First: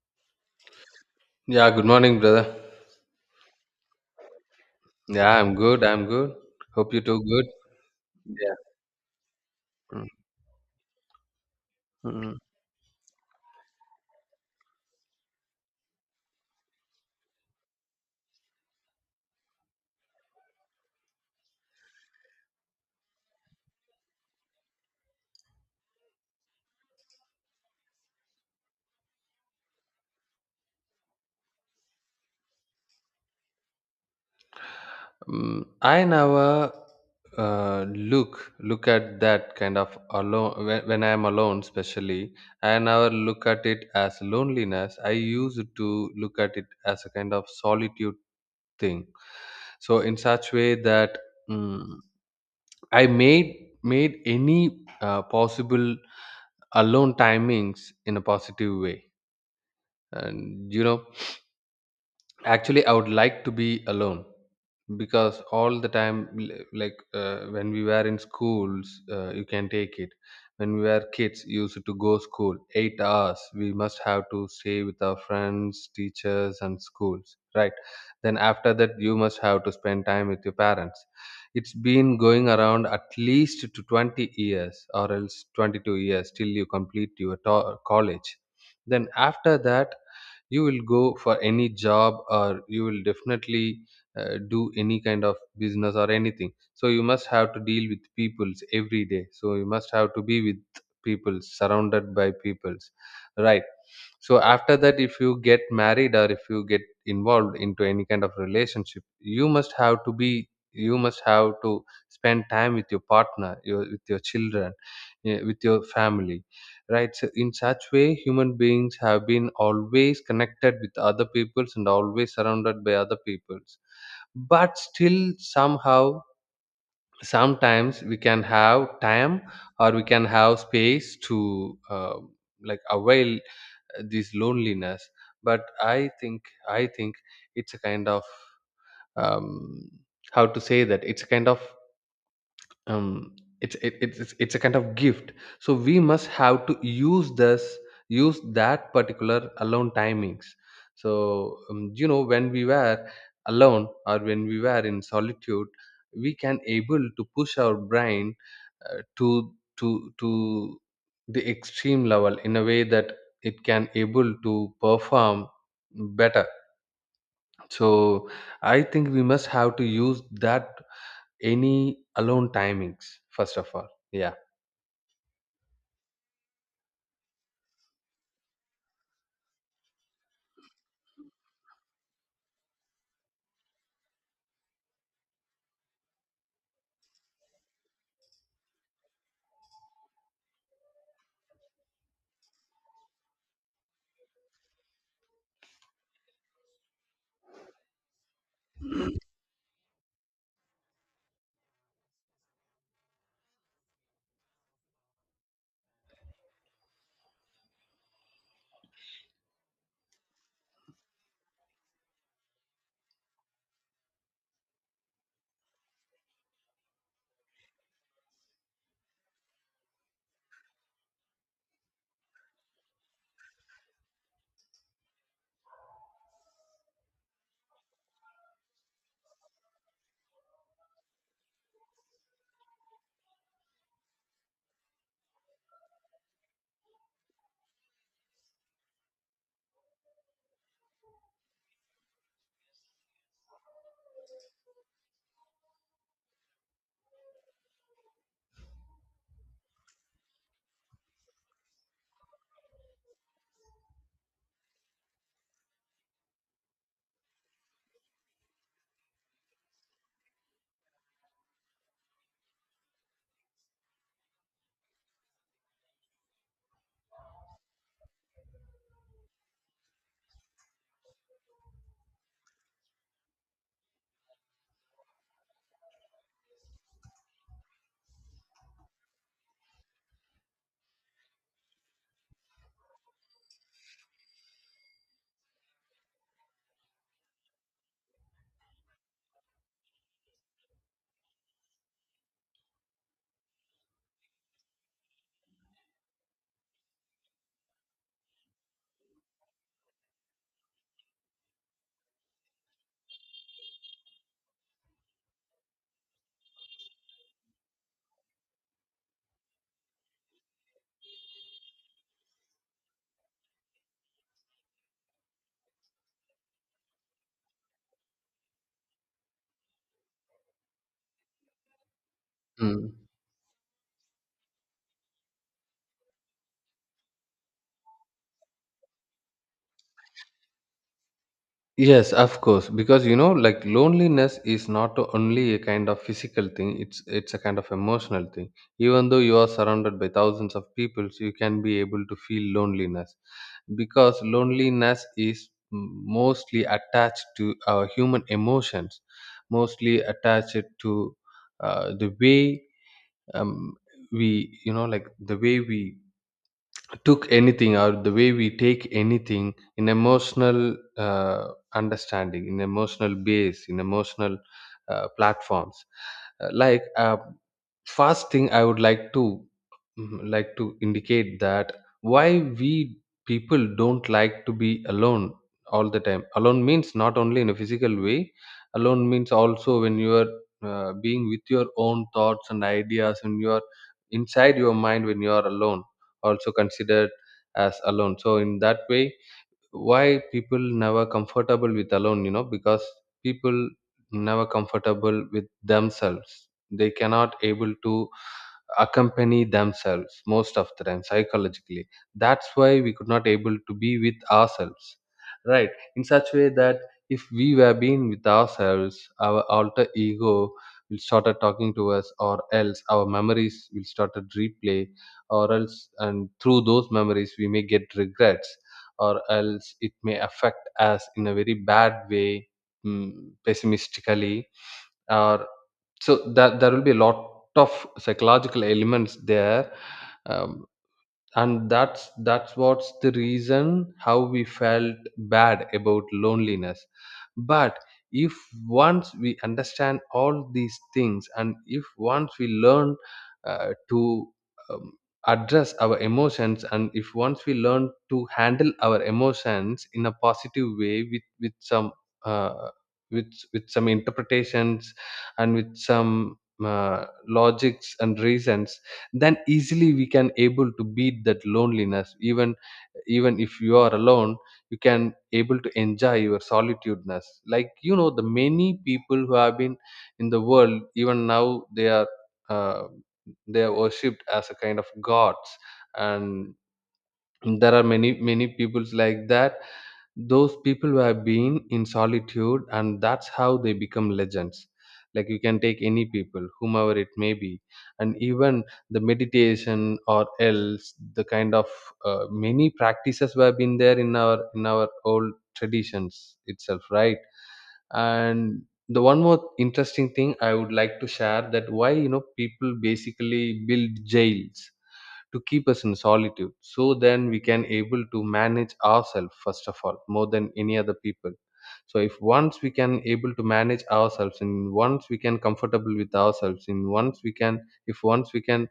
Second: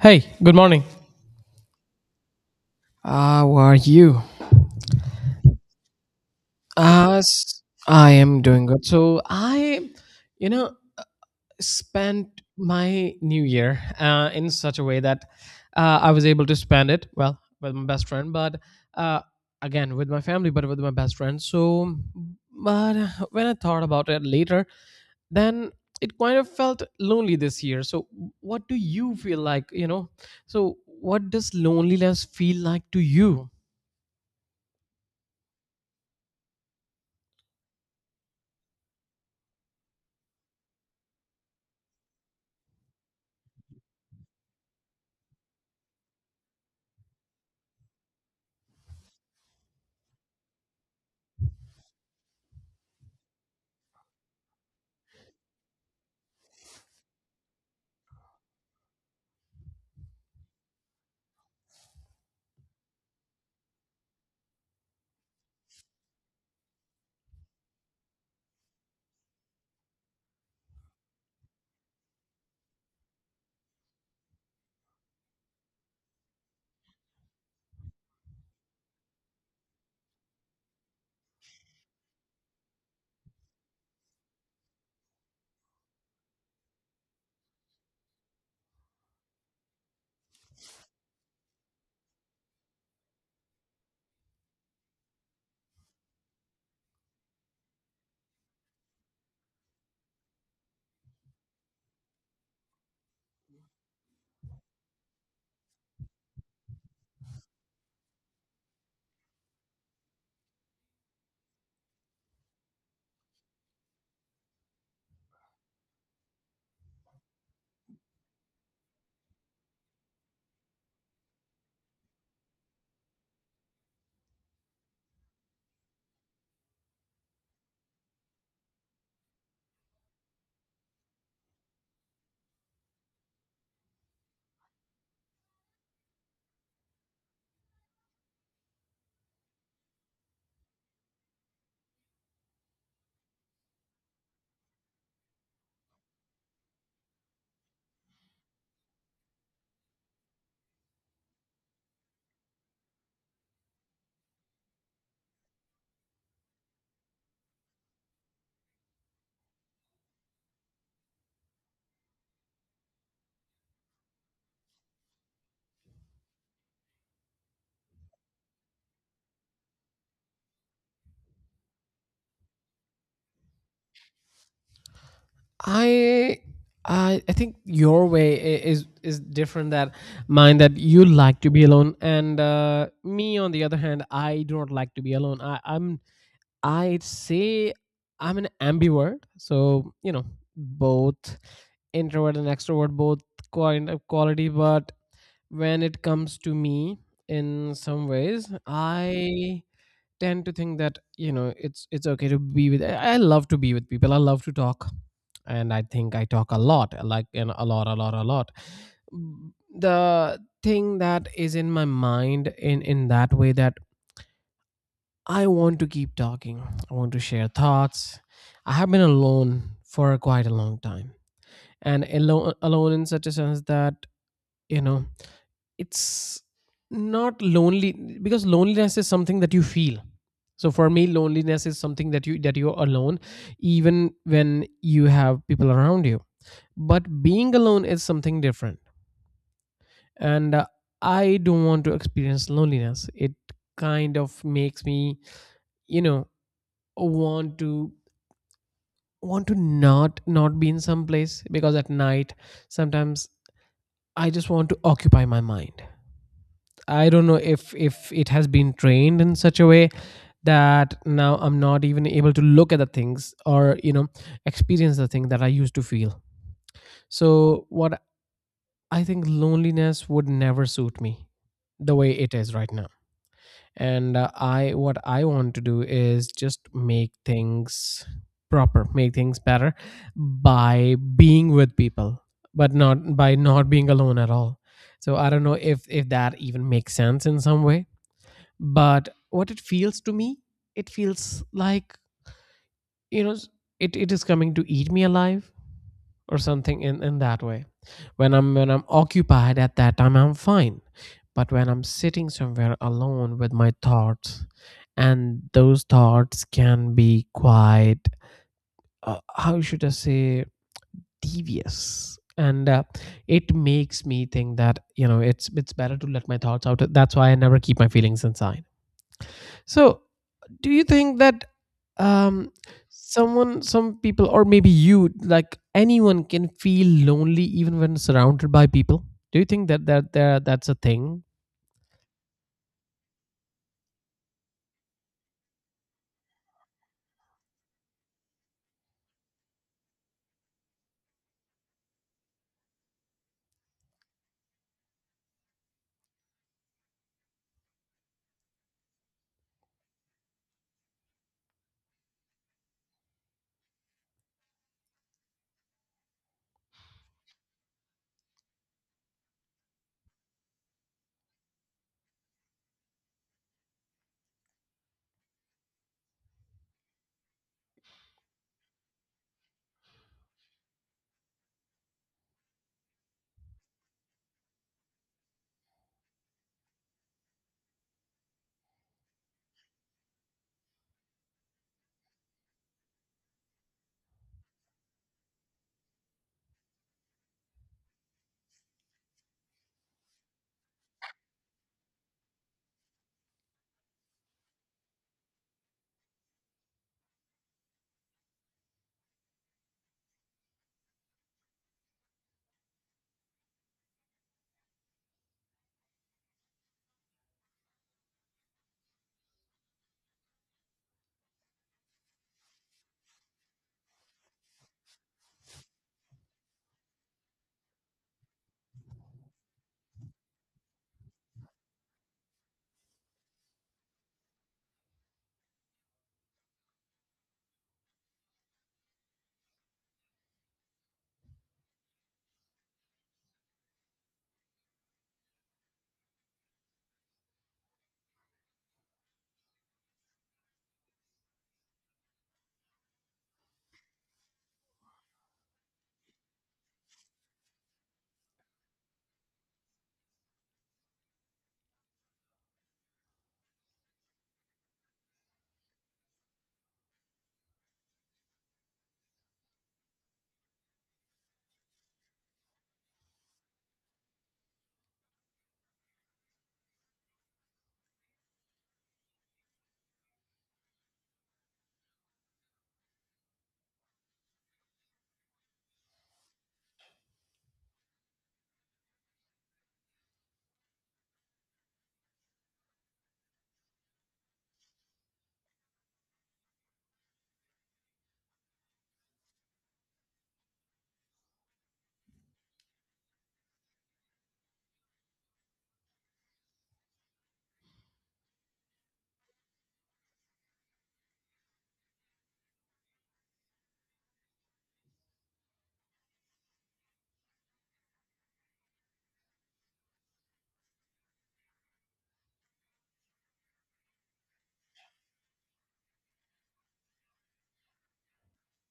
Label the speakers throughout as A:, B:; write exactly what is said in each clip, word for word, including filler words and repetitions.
A: Hey, good morning.
B: Yeah, good morning, brother.
A: How are you?
B: Yeah, I'm good. I'm good. Hope you too good.
A: As I am
B: Yeah.
A: doing good. So I, you know,
B: Mm,
A: spent my new year uh, in such a way that uh, I was able to spend it well with my best friend, but uh, again with my family, but with my best friend. So, but when I thought about it later, then it kind of felt lonely this year. So, what do you feel like? You know, so what does loneliness feel like to you?
B: mm, I never uh, look look at that kind of alone, when, when I am alone, especially. I never look at it as loneliness. I used to look at it as a kind of solitude thing. So in such way that, mm I made made any uh, possible alone timings in a positive way, and you know actually I would like to be alone, because all the time, l- like uh, when we were in schools, uh, you can take it, when we were kids, used to go school eight hours. We must have to stay with our friends, teachers and schools, right? Then after that, you must have to spend time with your parents. It's been going around at least to twenty years or else twenty-two years till you complete your to- college. Then after that, you will go for any job, or you will definitely uh, do any kind of business or anything. So you must have to deal with peoples every day, so you must have to be with people, surrounded by peoples, right? So after that, if you get married, or if you get involved into any kind of relationship, you must have to be you must have to spend time with your partner, your, with your children, eh, with your family, right? So in such way, human beings have been always connected with other peoples and always surrounded by other peoples. But still, somehow, sometimes we can have time, or we can have space to uh, like avail uh, this loneliness. But i think i think, it's a kind of, um, how to say that, it's a kind of, um, it's it, it's it's it's a kind of gift. So we must have to use this use that particular alone timings. So um, you know when we were alone, or when we were in solitude, we can able to push our brain, uh, to to to the extreme level, in a way that it can able to perform better. So I think we must have to use that any alone timings, first of all, yeah.
A: I I I think your way i- is is different than mine. That you like to be alone, and uh, me on the other hand, I do not like to be alone. I, I'm I'd say I'm an ambivert, so you know both introvert and extrovert, both kind of quality. But when it comes to me, in some ways, I tend to think that you know it's it's okay to be with I, I love to be with people. I love to talk, and I think I talk a lot, like, and a lot, a lot, a lot. Mm, the thing that is in my mind in in that way, that I want to keep talking, I want to share thoughts. I have been alone for quite a long time, and alone alone in such a sense that, you know, it's not lonely, because loneliness is something that you feel. So for me, loneliness is something that you that you're alone even when you have people around you, but being alone is something different. And uh, I don't want to experience loneliness. It kind of makes me, you know, want to want to not not be in some place, because at night sometimes I just want to occupy my mind. I don't know if if it has been trained in such a way that now I'm not even able to look at the things, or, you know, experience the thing that I used to feel. So what, I think loneliness would never suit me the way it is right now. And uh, I, what I want to do is just make things proper, make things better by being with people, but not by not being alone at all. So I don't know if if that even makes sense in some way, but what it feels to me, it feels like, you know, it, it is coming to eat me alive or something, in, in that way. When i'm when i'm occupied, at that time I'm fine, but when I'm sitting somewhere alone with my thoughts, and those thoughts can be quite, uh, how should I say, devious, and uh, it makes me think that, you know, it's it's better to let my thoughts out. That's why I never keep my feelings inside. So do you think that, um
B: Mm.
A: someone, some people, or maybe you, like, anyone can feel lonely even when surrounded by people? Do you think that that there that's a thing?
B: Yes, of course, because you know, like loneliness is not only a kind of physical thing, it's it's a kind of emotional thing. Even though you are surrounded by thousands of people, so you can be able to feel loneliness, because loneliness is m- mostly attached to our human emotions, mostly attached to uh, the way, um, we, you know, like the way we took anything, or the way we take anything in emotional, uh, understanding, in emotional base, in emotional, uh, platforms. Uh, like uh, first thing I would like to mm, like to indicate that why we people don't like to be alone all the time. Alone means not only in a physical way, alone means also when you are uh, being with your own thoughts and ideas, when you are inside your mind, when you are alone, also considered as alone. So in that way, why people never comfortable with alone, you know because people never comfortable with themselves, they cannot able to accompany themselves most of the time psychologically. That's why we could not able to be with ourselves, right? In such way that, if we were being with ourselves, our alter ego will started talking to us, or else our memories will started replay, or else and through those memories we may get regrets, or else it may affect us in a very bad way, mm, pessimistically, or so that there will be a lot of psychological elements there. Um, and that's that's what's the reason how we felt bad about loneliness. But if once we understand all these things, and if once we learn uh, to um, address our emotions, and if once we learn to handle our emotions in a positive way with with some uh, with with some interpretations, and with some uh, logics and reasons, then easily we can able to beat that loneliness, even even if you are alone, you can able to enjoy your solitudeness, like you know the many people who have been in the world, even now they are, uh, they are worshipped as a kind of gods. And there are many many peoples like that, those people who have been in solitude, and that's how they become legends. Like you can take any people, whomever it may be. And even the meditation, or else the kind of uh, many practices were been there in our in our old traditions itself, right? And the one more interesting thing I would like to share, that why you know people basically build jails to keep us in solitude, so then we can able to manage ourselves first of all, more than any other people. So if once we can able to manage ourselves, and once we can comfortable with ourselves, and once we can if once we can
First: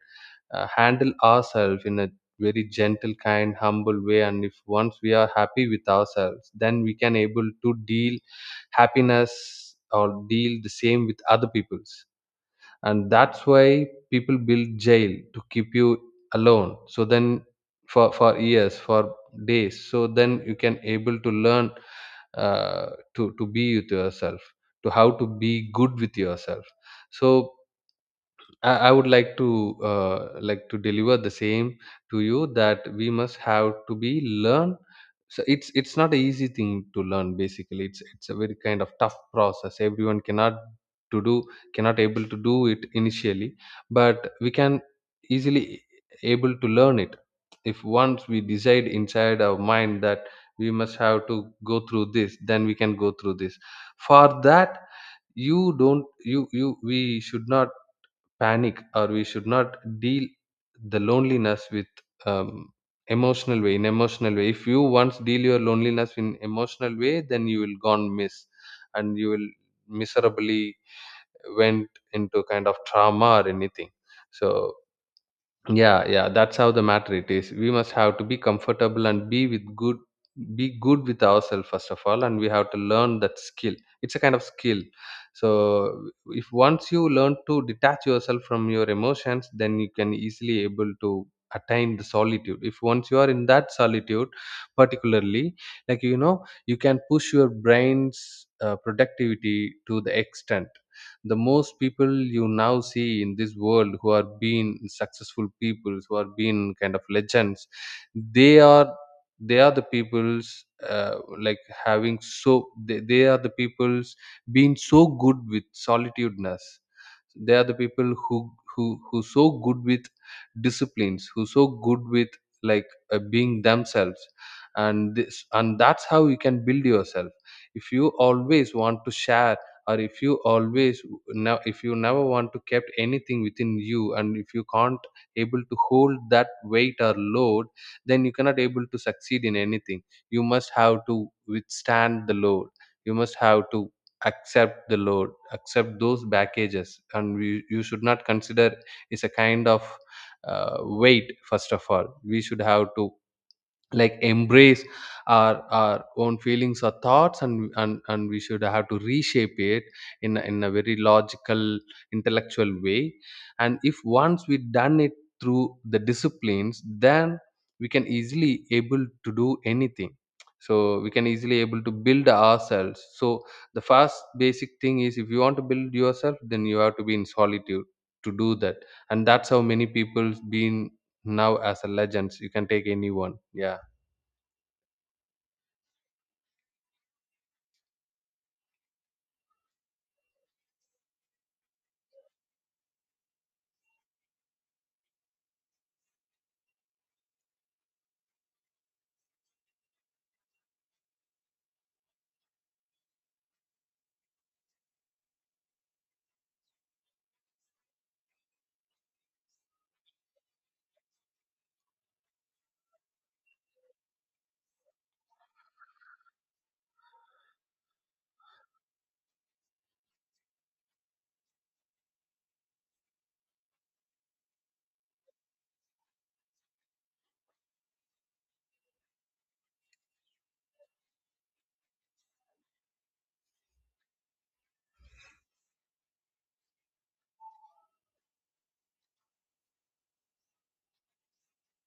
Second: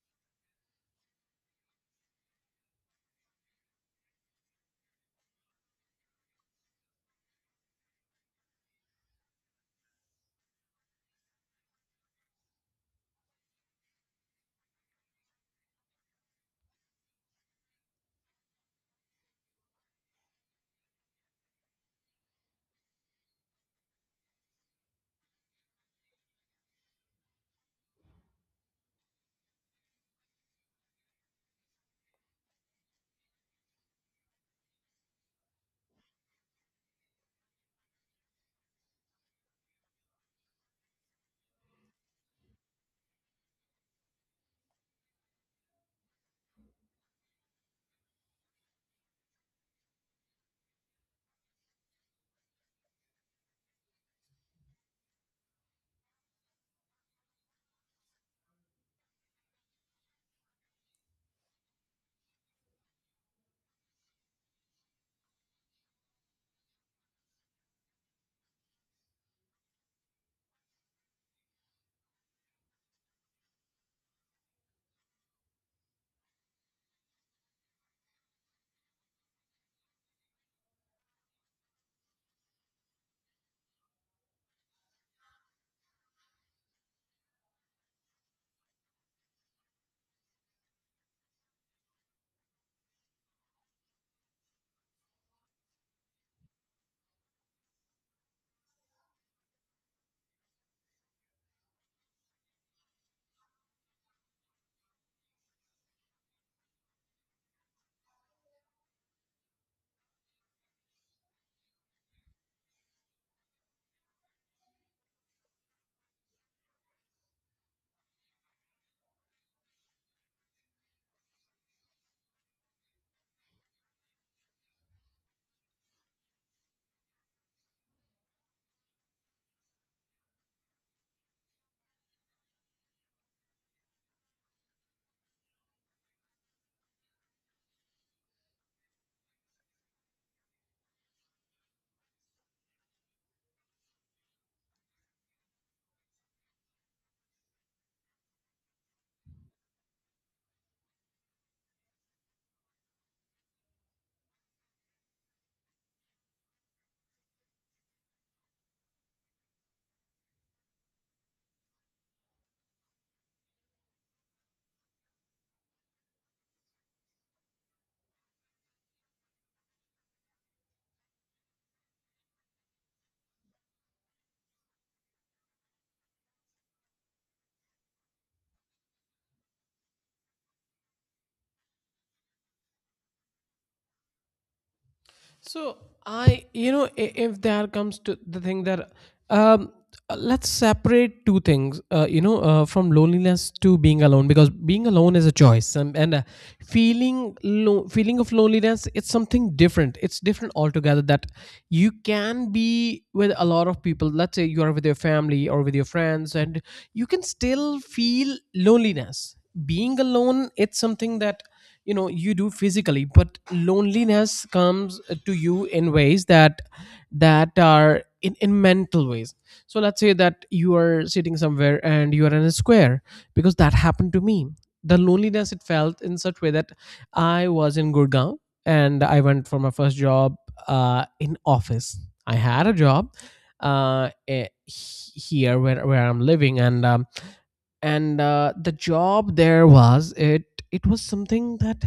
B: uh, handle ourselves in a very gentle, kind, humble way, and if once we are happy with ourselves, then we can able to deal happiness, or deal the same with other people's. And that's why people build jail to keep you alone, so then, for for years, for days, so then you can able to learn uh, to to be with yourself, to how to be good with yourself. So I, I would like to uh, like to deliver the same to you, that we must have to be learn. So it's it's not an easy thing to learn. Basically, it's it's a very kind of tough process. Everyone cannot to do cannot able to do it initially, but we can easily able to learn it, if once we decide inside our mind that we must have to go through this, then we can go through this. For that, you don't you you we should not panic, or we should not deal the loneliness with, um, emotional way. In emotional way, if you once deal your loneliness in emotional way, then you will gone miss, and you will miserably went into kind of trauma or anything. So yeah, yeah, that's how the matter it is, we must have to be comfortable and be with good be good with ourselves first of all, and we have to learn that skill. It's a kind of skill. So if once you learn to detach yourself from your emotions, then you can easily able to attain the solitude. If once you are in that solitude particularly, like you know you can push your brain's uh, productivity to the extent. The most people you now see in this world who are being successful people, who are being kind of legends, they are they are the people's uh, like having, so they, they are the people's, being so good with solitudeness. They are the people who who who so good with disciplines, who so good with, like, uh, being themselves. And this and that's how you can build yourself. If you always want to share, or if you always now if you never want to kept anything within you, and if you can't able to hold that weight or load, then you cannot able to succeed in anything. You must have to withstand the load, you must have to accept the load, accept those packages, and we, you should not consider it's a kind of uh, weight. First of all, we should have to, like, embrace our our own feelings or thoughts, and and, and we should have to reshape it in a, in a very logical, intellectual way. And if once we done it through the disciplines, then we can easily able to do anything, so we can easily able to build ourselves. So the first basic thing is, if you want to build yourself, then you have to be in solitude to do that. And that's how many people's been now as a legends, you can take anyone, yeah.
A: So I, you know, i- if there comes to the thing that, um, uh, let's separate two things, uh, you know, uh, from loneliness to being alone, because being alone is a choice, and and uh, feeling lo- feeling of loneliness, it's something different. It's different altogether. That you can be with a lot of people. Let's say you are with your family or with your friends, and you can still feel loneliness. Being alone, it's something that, you know, you do physically, but loneliness comes to you in ways that that are in, in mental ways. So let's say that you are sitting somewhere and you are in a square, because that happened to me. The loneliness, it felt in such way that I was in Gurgaon, and I went for my first job, uh, in office. I had a job, uh, eh, he- here where, where I'm living, and um, and uh, the job there was, it it was something that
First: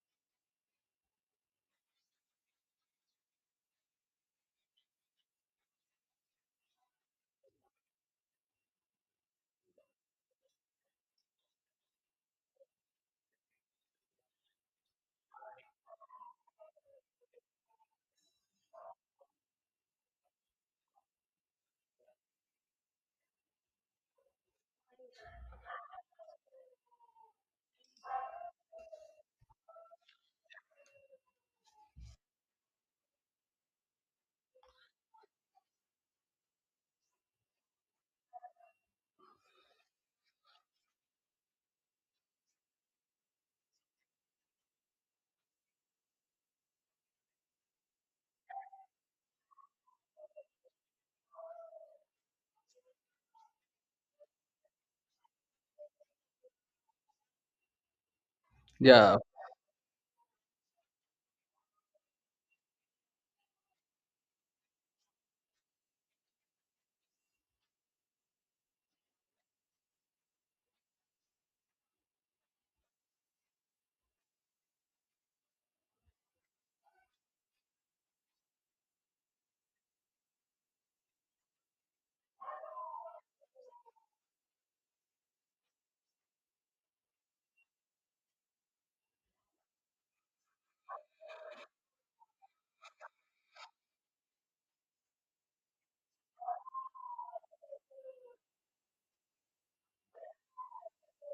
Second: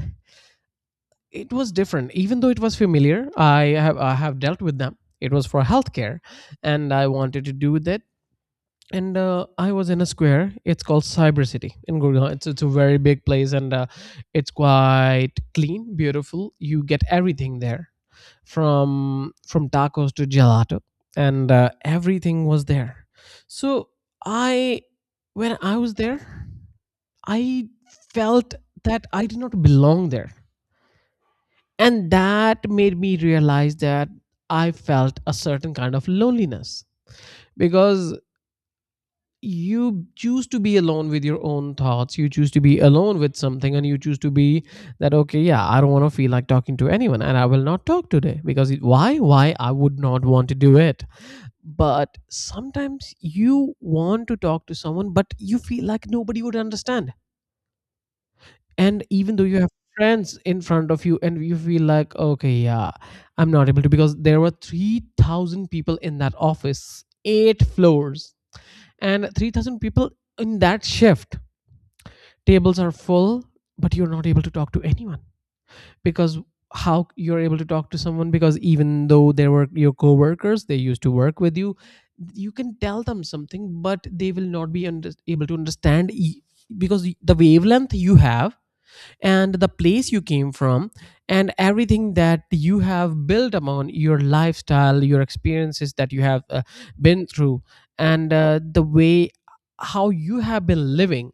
A: it was different, even though it was familiar. i have I have dealt with them. It was for healthcare, and I wanted to do that. And uh, I was in a square. It's called Cyber City in Gurgaon. It's, it's a very big place, and uh, it's quite clean, beautiful. You get everything there, from from tacos to gelato, and uh, everything was there. So I, when I was there, I felt that I did not belong there, and that made me realize that I felt a certain kind of loneliness. Because you choose to be alone with your own thoughts. You choose to be alone with something, and you choose to be that, okay, yeah, I don't want to feel like talking to anyone, and I will not talk today because it- why? Why? I would not want to do it. But sometimes you want to talk to someone, but you feel like nobody would understand, and
B: Yeah,
A: even though you have friends in front of you and you feel like, okay, yeah, I'm not able to, because there were three thousand people in that office, eight floors, and three thousand people in that shift. Tables are full, but you're not able to talk to anyone. Because how you're able to talk to someone? Because even though they were your coworkers, they used to work with you, you can tell them something, but they will not be under- able to understand. E- because the wavelength you have, and the place you came from, and everything that you have built upon, your lifestyle, your experiences that you have uh, been through, and uh, the way how you have been living,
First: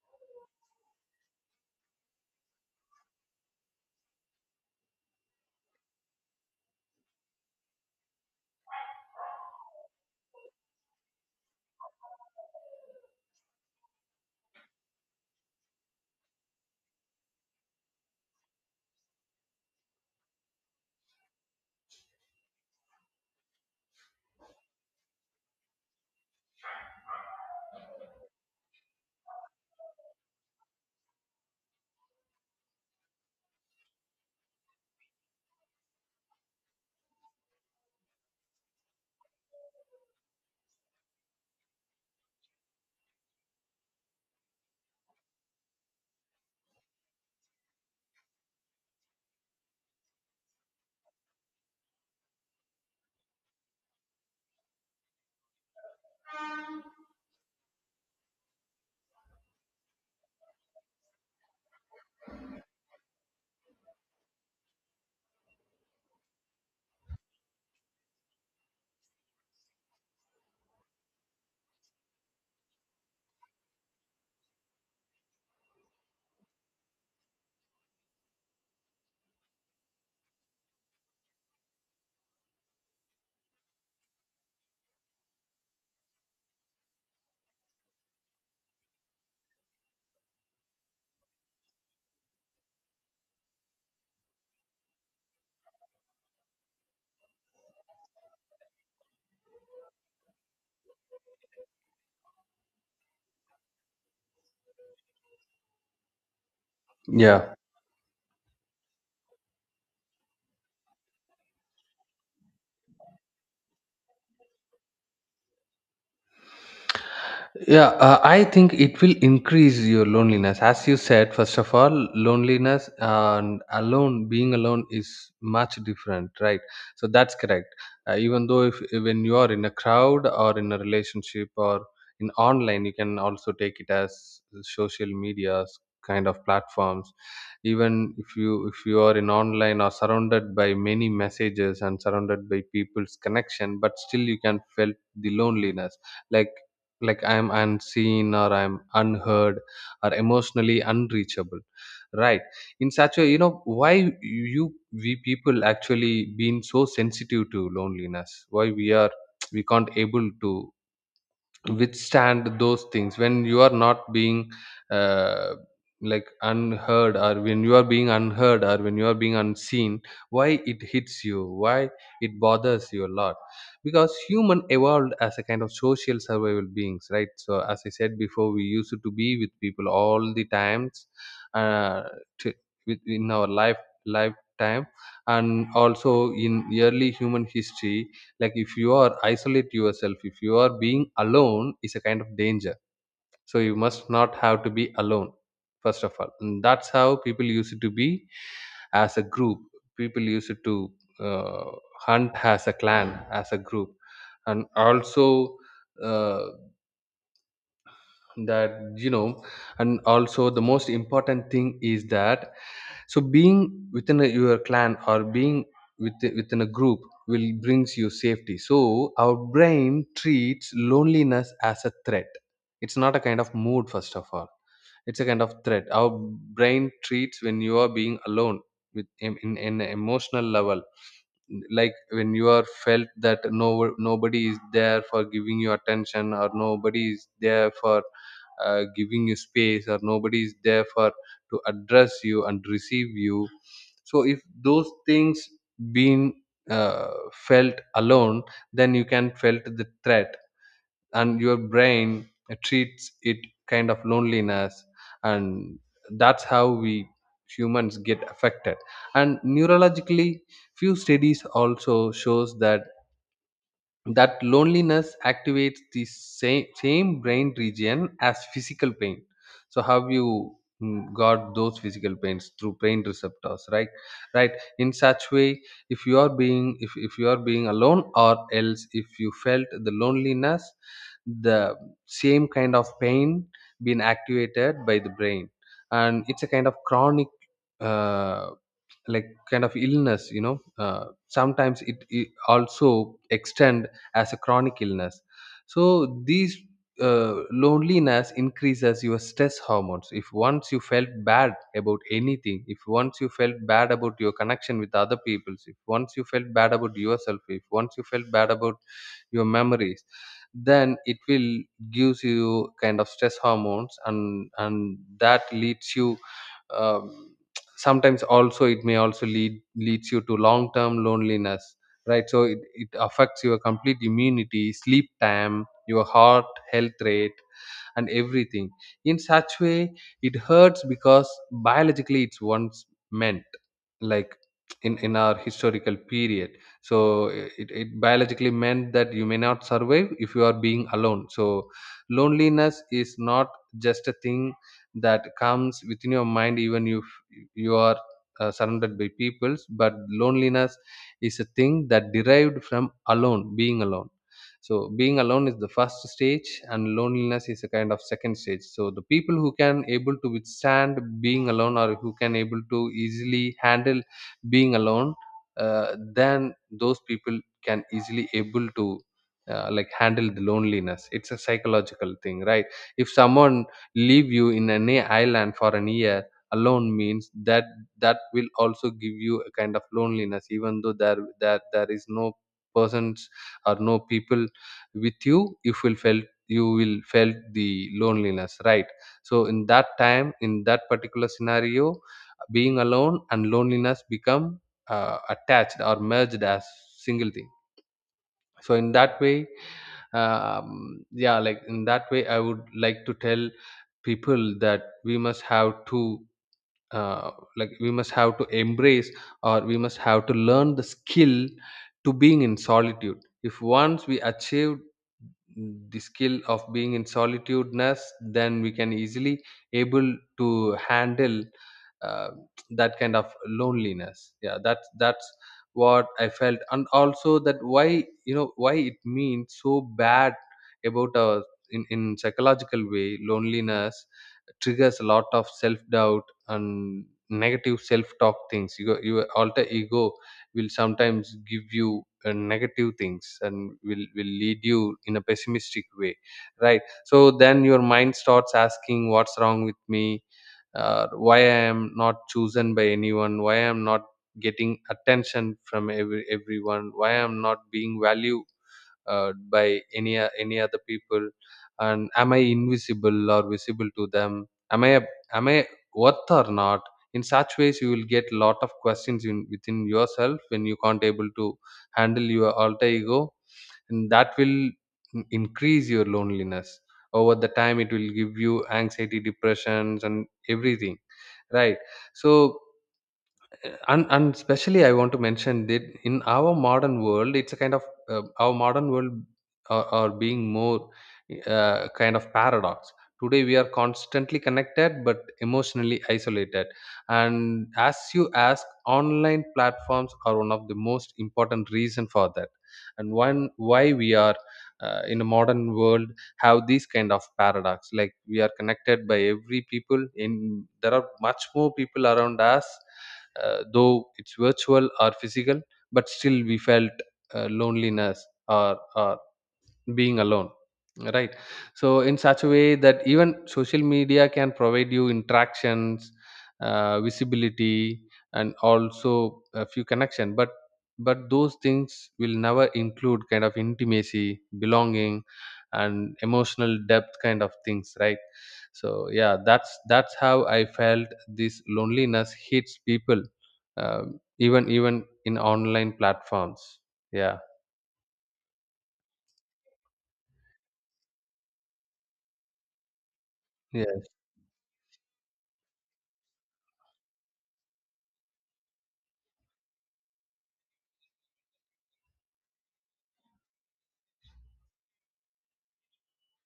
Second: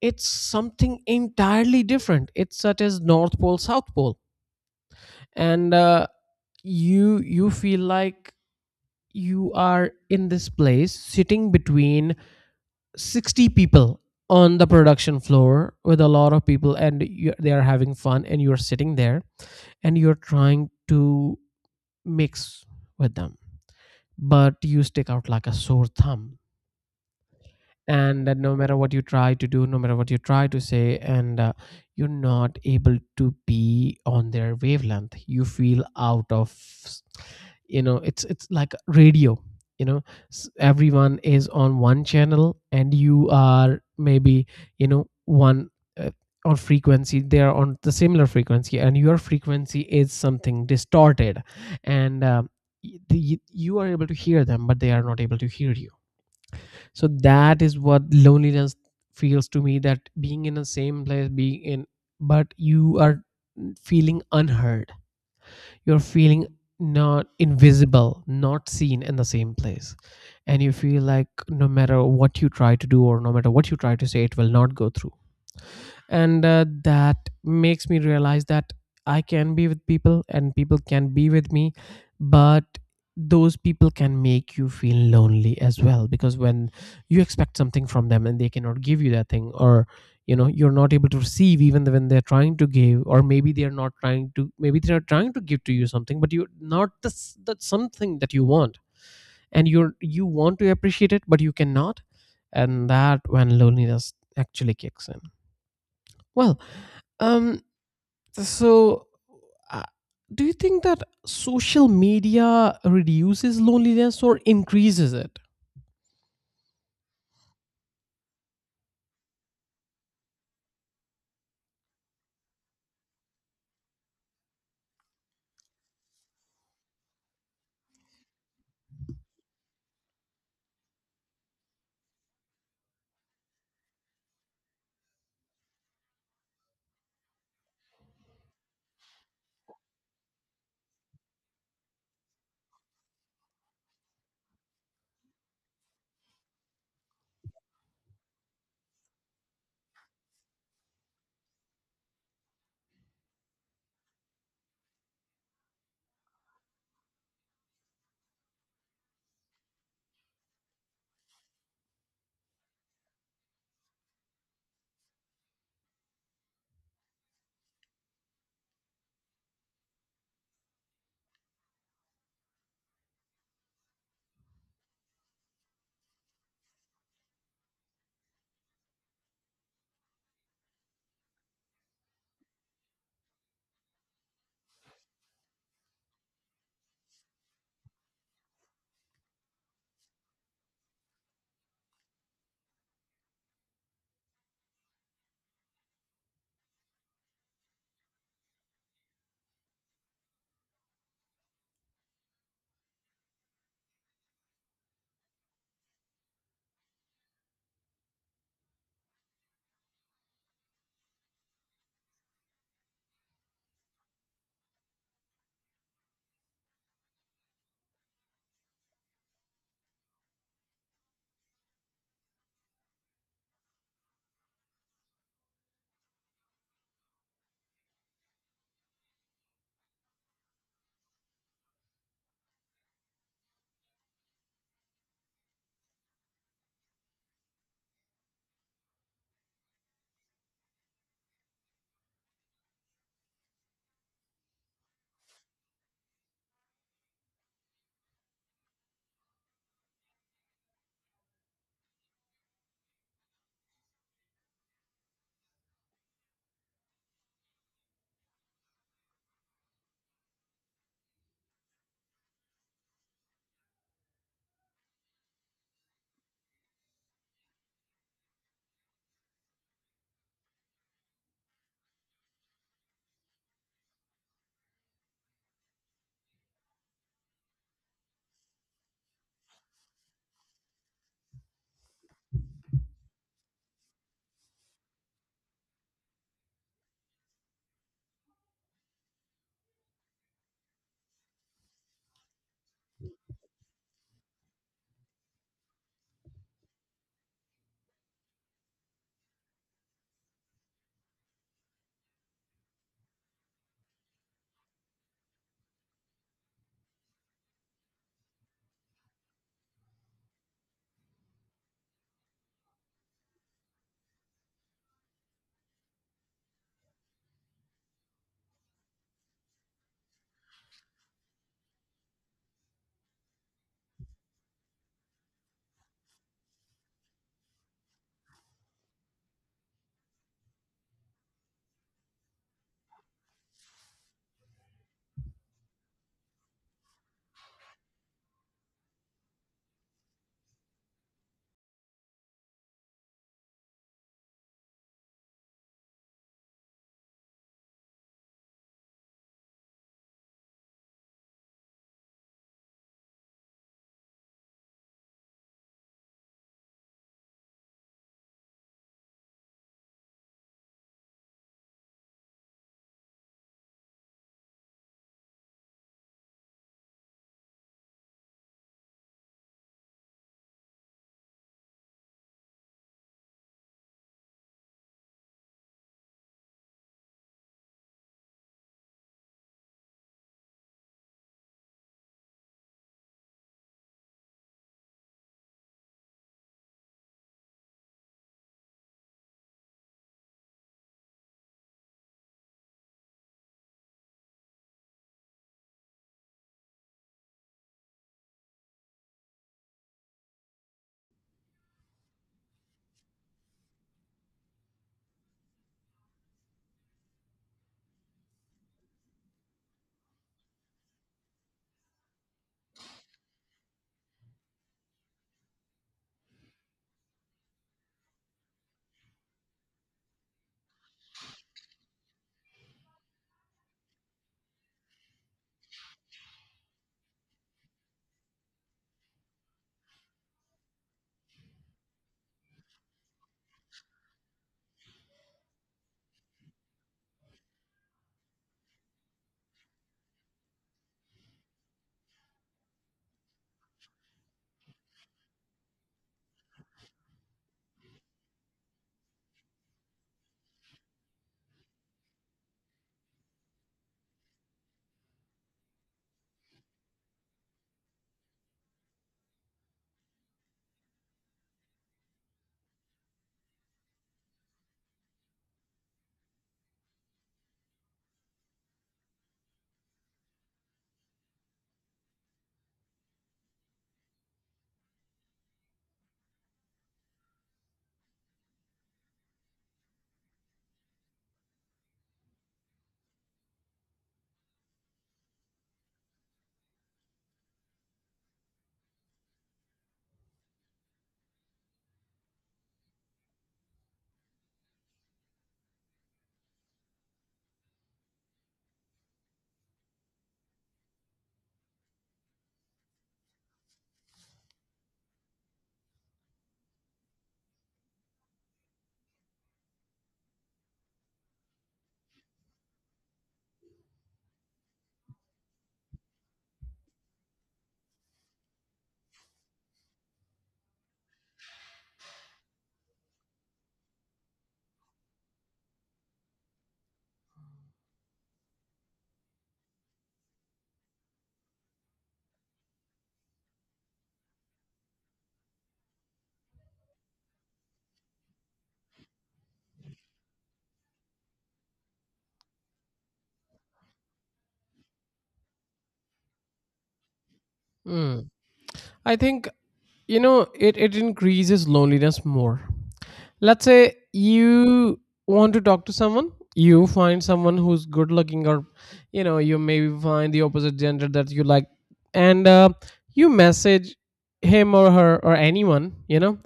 A: it's something entirely different. It's such as North Pole, South Pole. And uh, you, you feel like you are in this place sitting between sixty people on the production floor with a lot of people, and you, they are having fun and you're sitting there, and you're trying to mix with them, but you stick out like a sore thumb. And that, no matter what you try to do, no matter what you try to say, and uh, you're not able to be on their wavelength. You feel out of, you know, it's it's like radio, you know. S- everyone is on one channel, and you are maybe, you know, one, uh, on frequency. They are on the similar frequency, and your frequency is something distorted. And um, y- the, you are able to hear them, but they are not able to hear you. So that is what loneliness feels to me, that being in the same place, being in, but you are feeling unheard. You're feeling not invisible, not seen, in the same place. And you feel like no matter what you try to do or no matter what you try to say, it will not go through. And uh, that makes me realize that I can be with people and people can be with me, but those people can make you feel lonely as well. Because when you expect something from them and they cannot give you that thing, or, you know, you're not able to receive even when they're trying to give, or maybe they're not trying to, maybe they're trying to give to you something, but you're not the, s- the something that you want, and you're you want to appreciate it but you cannot. And that when loneliness actually kicks in. Well,
B: yeah.
A: um, so, uh, do you think that social media reduces loneliness or increases it?
B: Yeah, uh, I think it will increase your loneliness. As you said, first of all, loneliness and alone, being alone is much different, right? So that's correct. Uh, even though if, when you are in a crowd or in a relationship or in online, you can also take it as social medias kind of platforms. Even if you if you are in online or surrounded by many messages and surrounded by people's connection, but still you can felt the loneliness, like, like I'm unseen or I'm unheard or emotionally unreachable, right? In such a, you know why you we people actually been so sensitive to loneliness, why we are we can't able to withstand those things when you are not being uh, like unheard, or when you are being unheard, or when you are being unseen. Why it hits you, why it bothers you a lot. Because human evolved as a kind of social survival beings, right? So as I said before, we used to be with people all the times, uh, to, with, in our life lifetime, and also in early human history. Like, if you are isolate yourself, if you are being alone is a kind of danger. So you must not have to be alone, first of all. And that's how people used to be, as a group. People used to uh, hunt as a clan, as a group. And also, uh, that you know and also the most important thing is that, so being within a, your clan, or being with, within a group will brings you safety. So our brain treats loneliness as a threat. It's not a kind of mood, first of all. It's a kind of threat our brain treats when you are being alone, with in, in an emotional level. Like when you are felt that no nobody is there for giving you attention, or nobody is there for uh, giving you space, or nobody is there for to address you and receive you. So if those things been uh, felt alone, then you can felt the threat, and your brain treats it kind of loneliness. And that's how we humans get affected. And neurologically, few studies also shows that that loneliness activates the same, same brain region as physical pain. So have you mm, got those physical pains through pain receptors, right? Right. In such way, if you are being if, if you are being alone, or else if you felt the loneliness, the same kind of pain being activated by the brain. And it's a kind of chronic, uh, like kind of illness you know uh, Sometimes it, it also extend as a chronic illness. So these uh, loneliness increases your stress hormones. If once you felt bad about anything, if once you felt bad about your connection with other people, if once you felt bad about yourself, if once you felt bad about your memories, then it will gives you kind of stress hormones, and and that leads you, um, sometimes also it may also lead leads you to long term loneliness, right? So it, it affects your complete immunity, sleep time, your heart health rate, and everything. In such way, it hurts because biologically it's once meant, like, in in our historical period. So it, it biologically meant that you may not survive if you are being alone. So loneliness is not just a thing that comes within your mind, even if you are uh, surrounded by peoples, but loneliness is a thing that derived from alone, being alone. So being alone is the first stage, and loneliness is a kind of second stage. So the people who can able to withstand being alone, or who can able to easily handle being alone, uh, then those people can easily able to uh, like handle the loneliness. It's a psychological thing, right? If someone leave you in any island for an year alone, means that that will also give you a kind of loneliness, even though there there there is no persons or no people with you, if will felt you will felt the loneliness, right? So in that time, in that particular scenario, being alone and loneliness become uh, attached or merged as single thing. So in that way, um, yeah, like in that way I would like to tell people that we must have two, uh, like we must have to embrace, or we must have to learn the skill to being in solitude. If once we achieve the skill of being in solitudeness, then we can easily able to handle uh, that kind of loneliness. Yeah, that's that's what I felt. And also that, why you know why it means so bad about our, in, in psychological way, loneliness triggers a lot of self doubt and negative self-talk things. Your, your alter ego will sometimes give you uh, negative things and will will lead you in a pessimistic way, right? So then your mind starts asking, what's wrong with me, uh, why I am not chosen by anyone, why I am not getting attention from every everyone, why I am not being value uh, by any o- any other people, and am I invisible or visible to them, am i a- am I worth or not. In such ways you will get lot of questions, in, within yourself, when you can't able to handle your alter ego, and that will in- increase your loneliness. Over the time, it will give you anxiety, depressions, and everything, right? So and and especially I want to mention that in our modern world it's a kind of, uh, our modern world are, are being more uh, kind of paradox. Today we are constantly connected but emotionally isolated. And as you ask, online platforms are one of the most important reason for that. And one, why we are uh, in a modern world have these kind of paradox, like we are connected by every people in, there are much more people around us, uh, though it's virtual or physical, but still we felt uh, loneliness, or, or being alone, right? So in such a way that, even social media can provide you interactions, uh, visibility, and also a few connection, but but those things will never include kind of intimacy, belonging, and emotional depth kind of things, right? So yeah, that's that's how I felt this loneliness hits people, um, even even in online platforms, yeah.
A: Hmm. I think, you know, it, it increases loneliness more. Let's
B: Yeah,
A: say you want to talk to someone, you find someone who's good looking, or, you know, you maybe find the opposite gender that you like, and uh, you message him or her or anyone, you know,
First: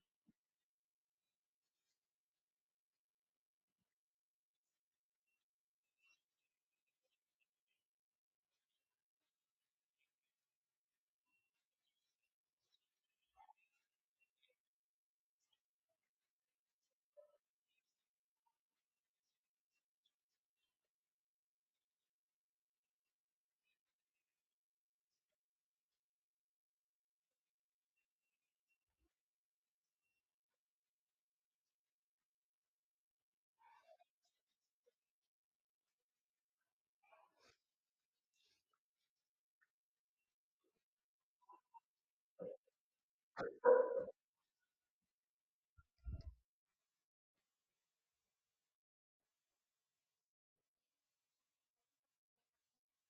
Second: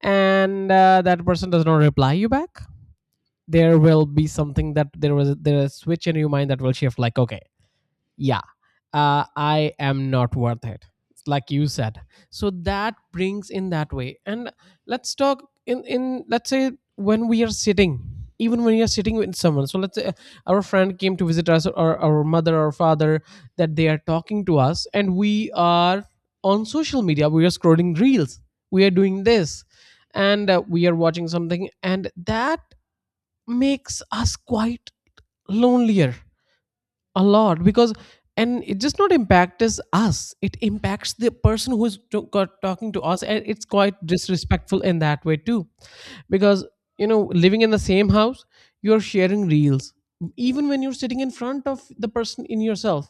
A: and uh, that person does not reply you back. There will be something, that there was there a switch in your mind that will shift like, okay, yeah, uh, I am not worth it, like you said. So that brings in that way. And let's talk in in let's say when we are sitting, even when you're sitting with someone. So let's say, uh, our friend came to visit us, or our mother or father, that they are talking to us and we are on social media, we are scrolling reels, we are doing this, and uh, we are watching something, and that makes us quite lonelier a lot. Because, and it just not impacts us, it impacts the person who is to, got, talking to us, and it's quite disrespectful in that way too. Because, you know, living in the same house you're sharing reels, even when you're sitting in front of the person. In yourself,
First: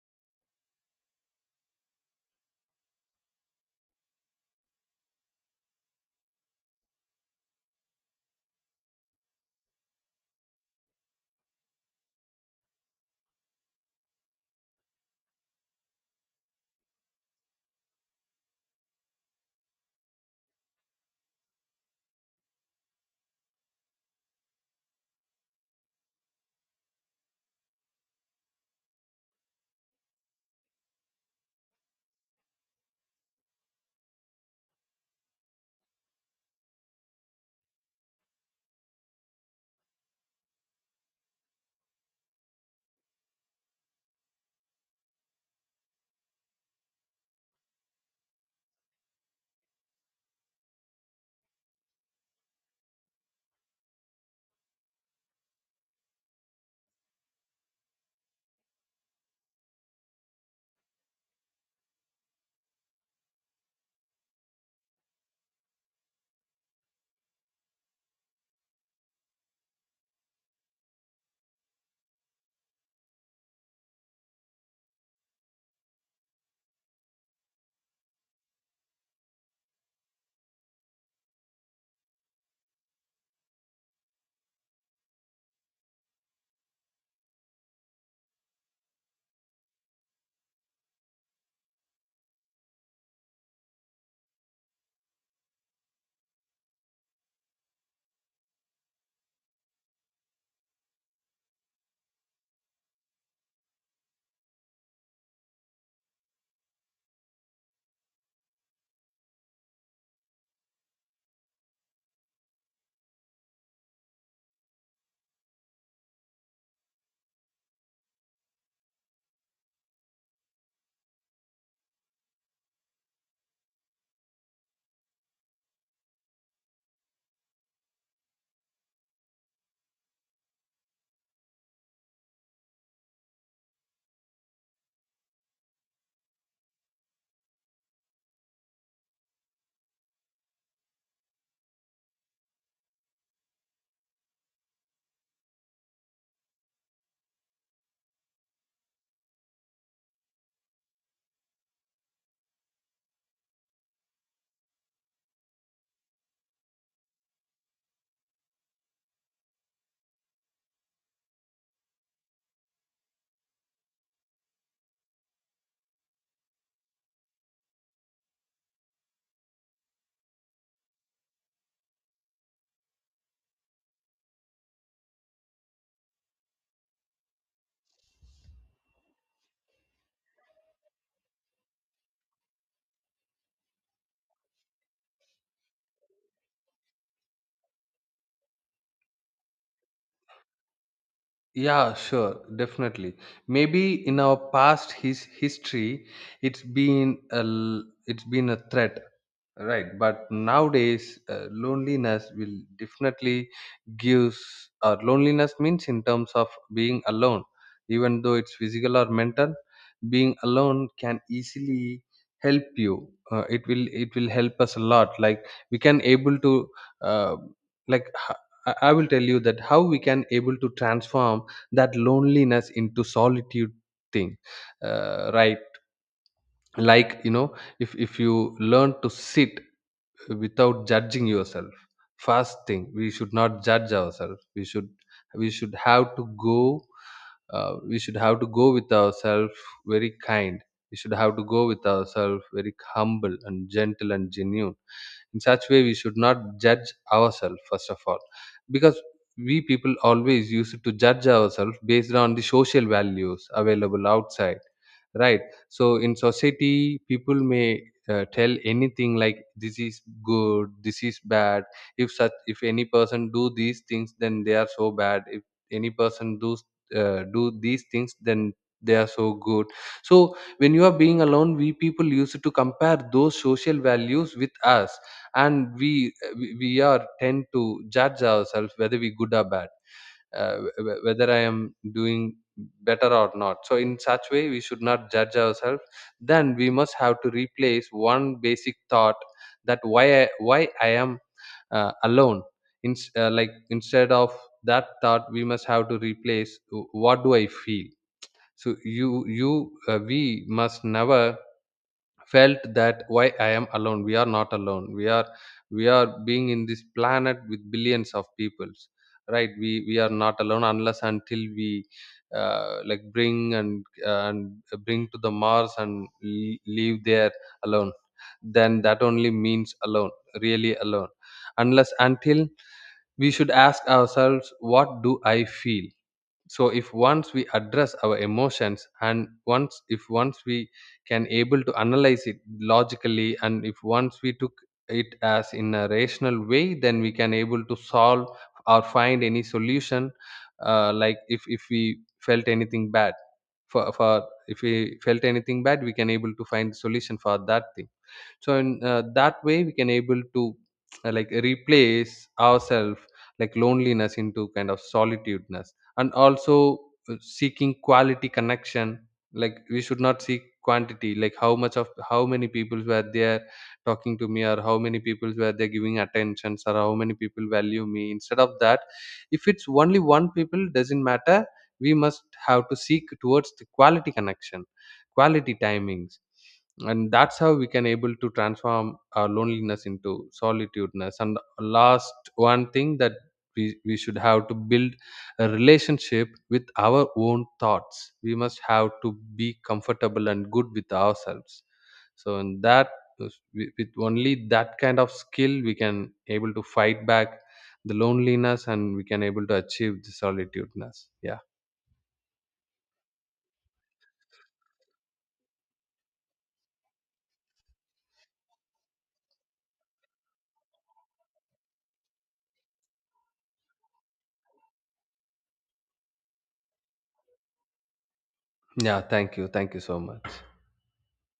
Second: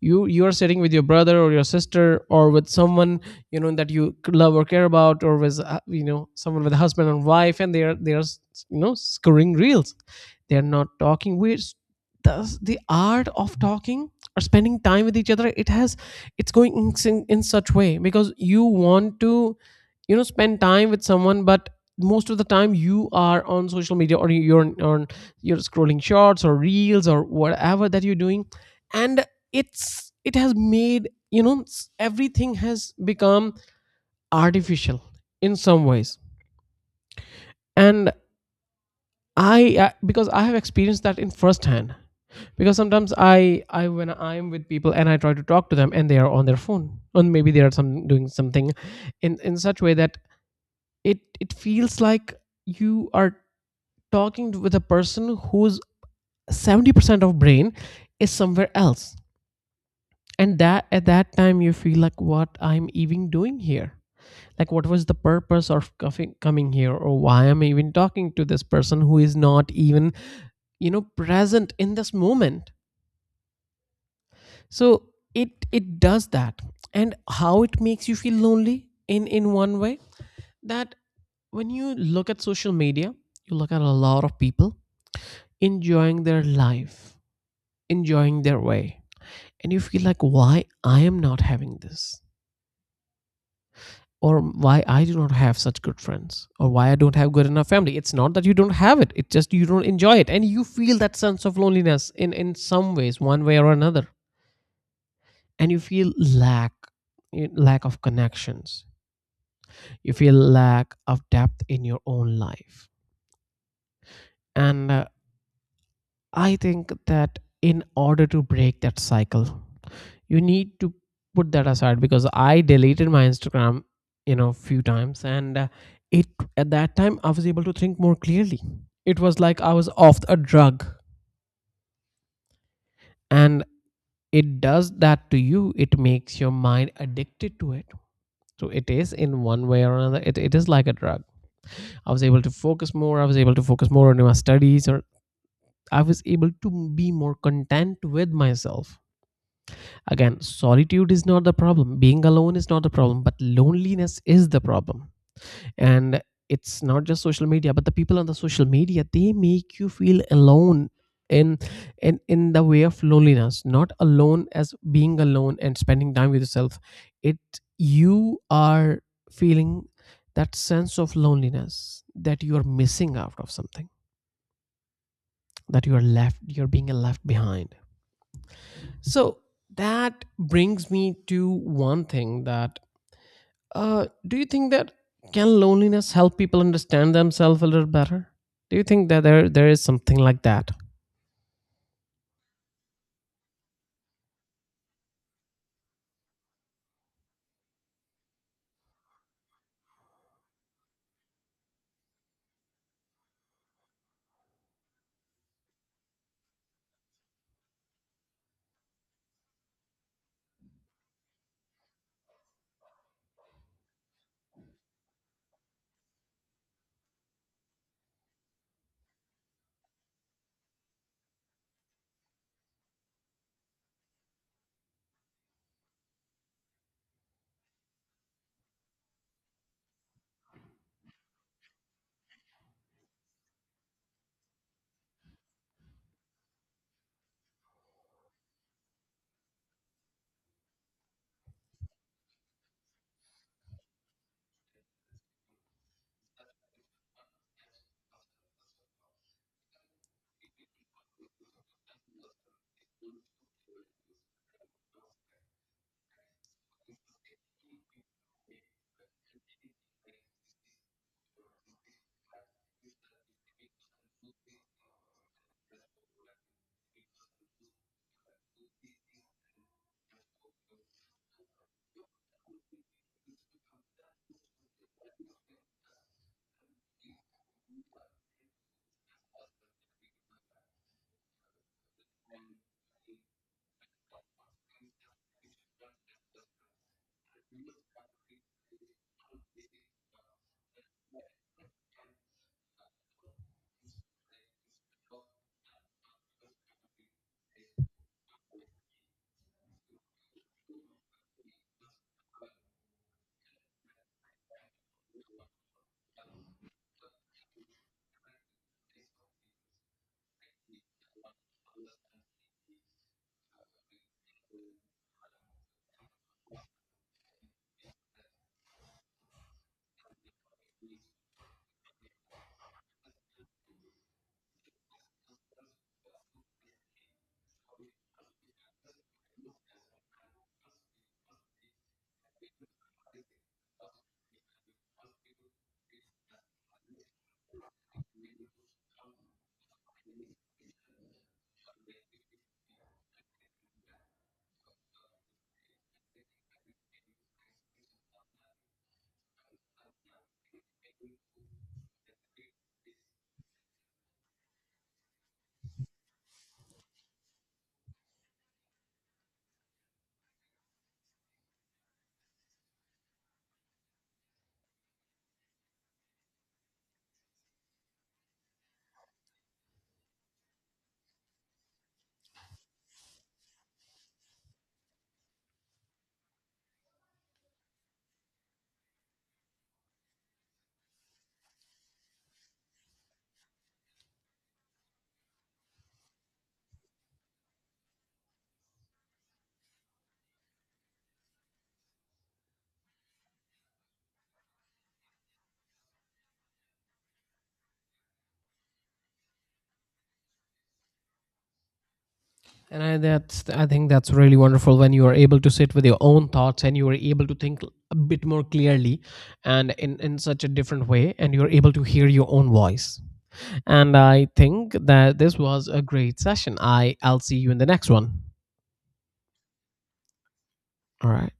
A: you you are sitting with your brother or your sister, or with someone, you know, that you c- love or care about, or with, uh, you know, someone, with a husband and wife, and they are they are s- you know scoring reels, they are not talking. We does the art of talking or spending time with each other, it has, it's going in, sin- in such way, because you want to, you know, spend time with someone, but most of the time you are on social media, or you're on, you're scrolling shorts or reels or whatever that you're doing. And it's it has made, you know, s- everything has become artificial in some ways. And I uh, because I have experienced that in first hand. Because sometimes i i when I'm with people and I try to talk to them and they are on their phone, and maybe they are some doing something, in in such way that it it feels like you are talking with a person whose seventy percent of brain is somewhere else. And that, at that time, you feel like, what I'm even doing here, like what was the purpose of cuffing, coming here, or why am I even talking to this person who is not even, you know, present in this moment. So it it does that. And how it makes you feel lonely, in in one way, that when you look at social media, you look at a lot of people enjoying their life, enjoying their way, and you feel like, why I am not having this, or why I do not have such good friends, or why I don't have good enough family. It's not that you don't have it. It's just you don't enjoy it, and you feel that sense of loneliness in in some ways, one way or another. And you feel lack, lack of connections. You feel lack of depth in your own life. And uh, I think that in order to break that cycle, you need to put that aside. Because I deleted my Instagram, you know, few times, and uh, it, at that time I was able to think more clearly. It was like I was off a drug. And it does that to you, it makes your mind addicted to it. So it is, in one way or another, it, it is like a drug. I was able to focus more, I was able to focus more on my studies, or I was able to be more content with myself. Again, solitude is not the problem. Being alone is not the problem, but loneliness is the problem. And it's not just social media, but the people on the social media, they make you feel alone, in in in the way of loneliness, not alone as being alone and spending time with yourself. It, you are feeling that sense of loneliness, that you are missing out of something, that you are left, you're being left behind. So that brings me to one thing, that, Uh, do you think that, can loneliness help people understand themselves a little better? Do you think that there there is something like that?
B: yeah, sure, definitely. Maybe in our past his history, it's been a l- it's been a threat, right, but nowadays uh, loneliness will definitely gives, or loneliness means in terms of being alone, even though it's physical or mental. Being alone can easily help you. Uh, it will it will help us a lot. Like, we can able to uh, like h- I I will tell you that how we can able to transform that loneliness into solitude thing. Uh, right, like you know if if you learn to sit without judging yourself, first thing, we should not judge ourselves, we should we should have to go, uh, we should have to go with ourselves very kind, we should have to go with ourselves very humble and gentle and genuine. In such way, we should not judge ourselves, first of all. Because we people always used to judge ourselves based on the social values available outside, right? So in society, people may uh, tell anything, like this is good, this is bad. If such if any person do these things, then they are so bad. If any person do uh, do these things, then they are so good. So when you are being alone, we people used to compare those social values with us, and we we we are tend to judge ourselves whether we good or bad, uh, wh- whether I am doing better or not. So in such way, we should not judge ourselves. Then we must have to replace one basic thought, that why i, why I am uh, alone. In, uh, like, instead of that thought, we must have to replace, "Wh- what do I feel." So you you uh, we must never felt that, why I am alone, we are not alone, we are we are being in this planet with billions of peoples, right? We we are not alone, unless until we uh, like bring and and bring to the Mars and l- leave there alone. Then that only means alone, really alone. Unless until, we should ask ourselves, what do I feel. So if once we address our emotions, and once if once we can able to analyze it logically, and if once we took it as in a rational way, then we can able to solve or find any solution. Uh, like, if if we felt anything bad for for if we felt anything bad, we can able to find solution for that thing. So in uh, that way, we can able to uh, like replace ourselves, like loneliness into kind of solitudeness. And also uh, seeking quality connection, like we should not seek quantity, like how much of how many people were there talking to me, or how many people were there giving attentions, or how many people value me. Instead of that, if it's only one people, doesn't matter, we must have to seek towards the quality connection, quality timings. And that's how we can able to transform our loneliness into solitudeness. And last one thing, that we, we should have to build a relationship with our own thoughts. We must have to be comfortable and good with ourselves. So in that, is- with with only that kind of skill, we can able to fight back the loneliness, and we can able to achieve the solitudeness. Yeah.
A: And I, that's, I think that's really wonderful when you are able to sit with your own thoughts and you are able to think a bit more clearly, and in in such a different way, and you are able to hear your own voice. And I think that this was a great session. I I'll see you in the next one.
B: Yeah, thank you, thank you so much.
A: All right.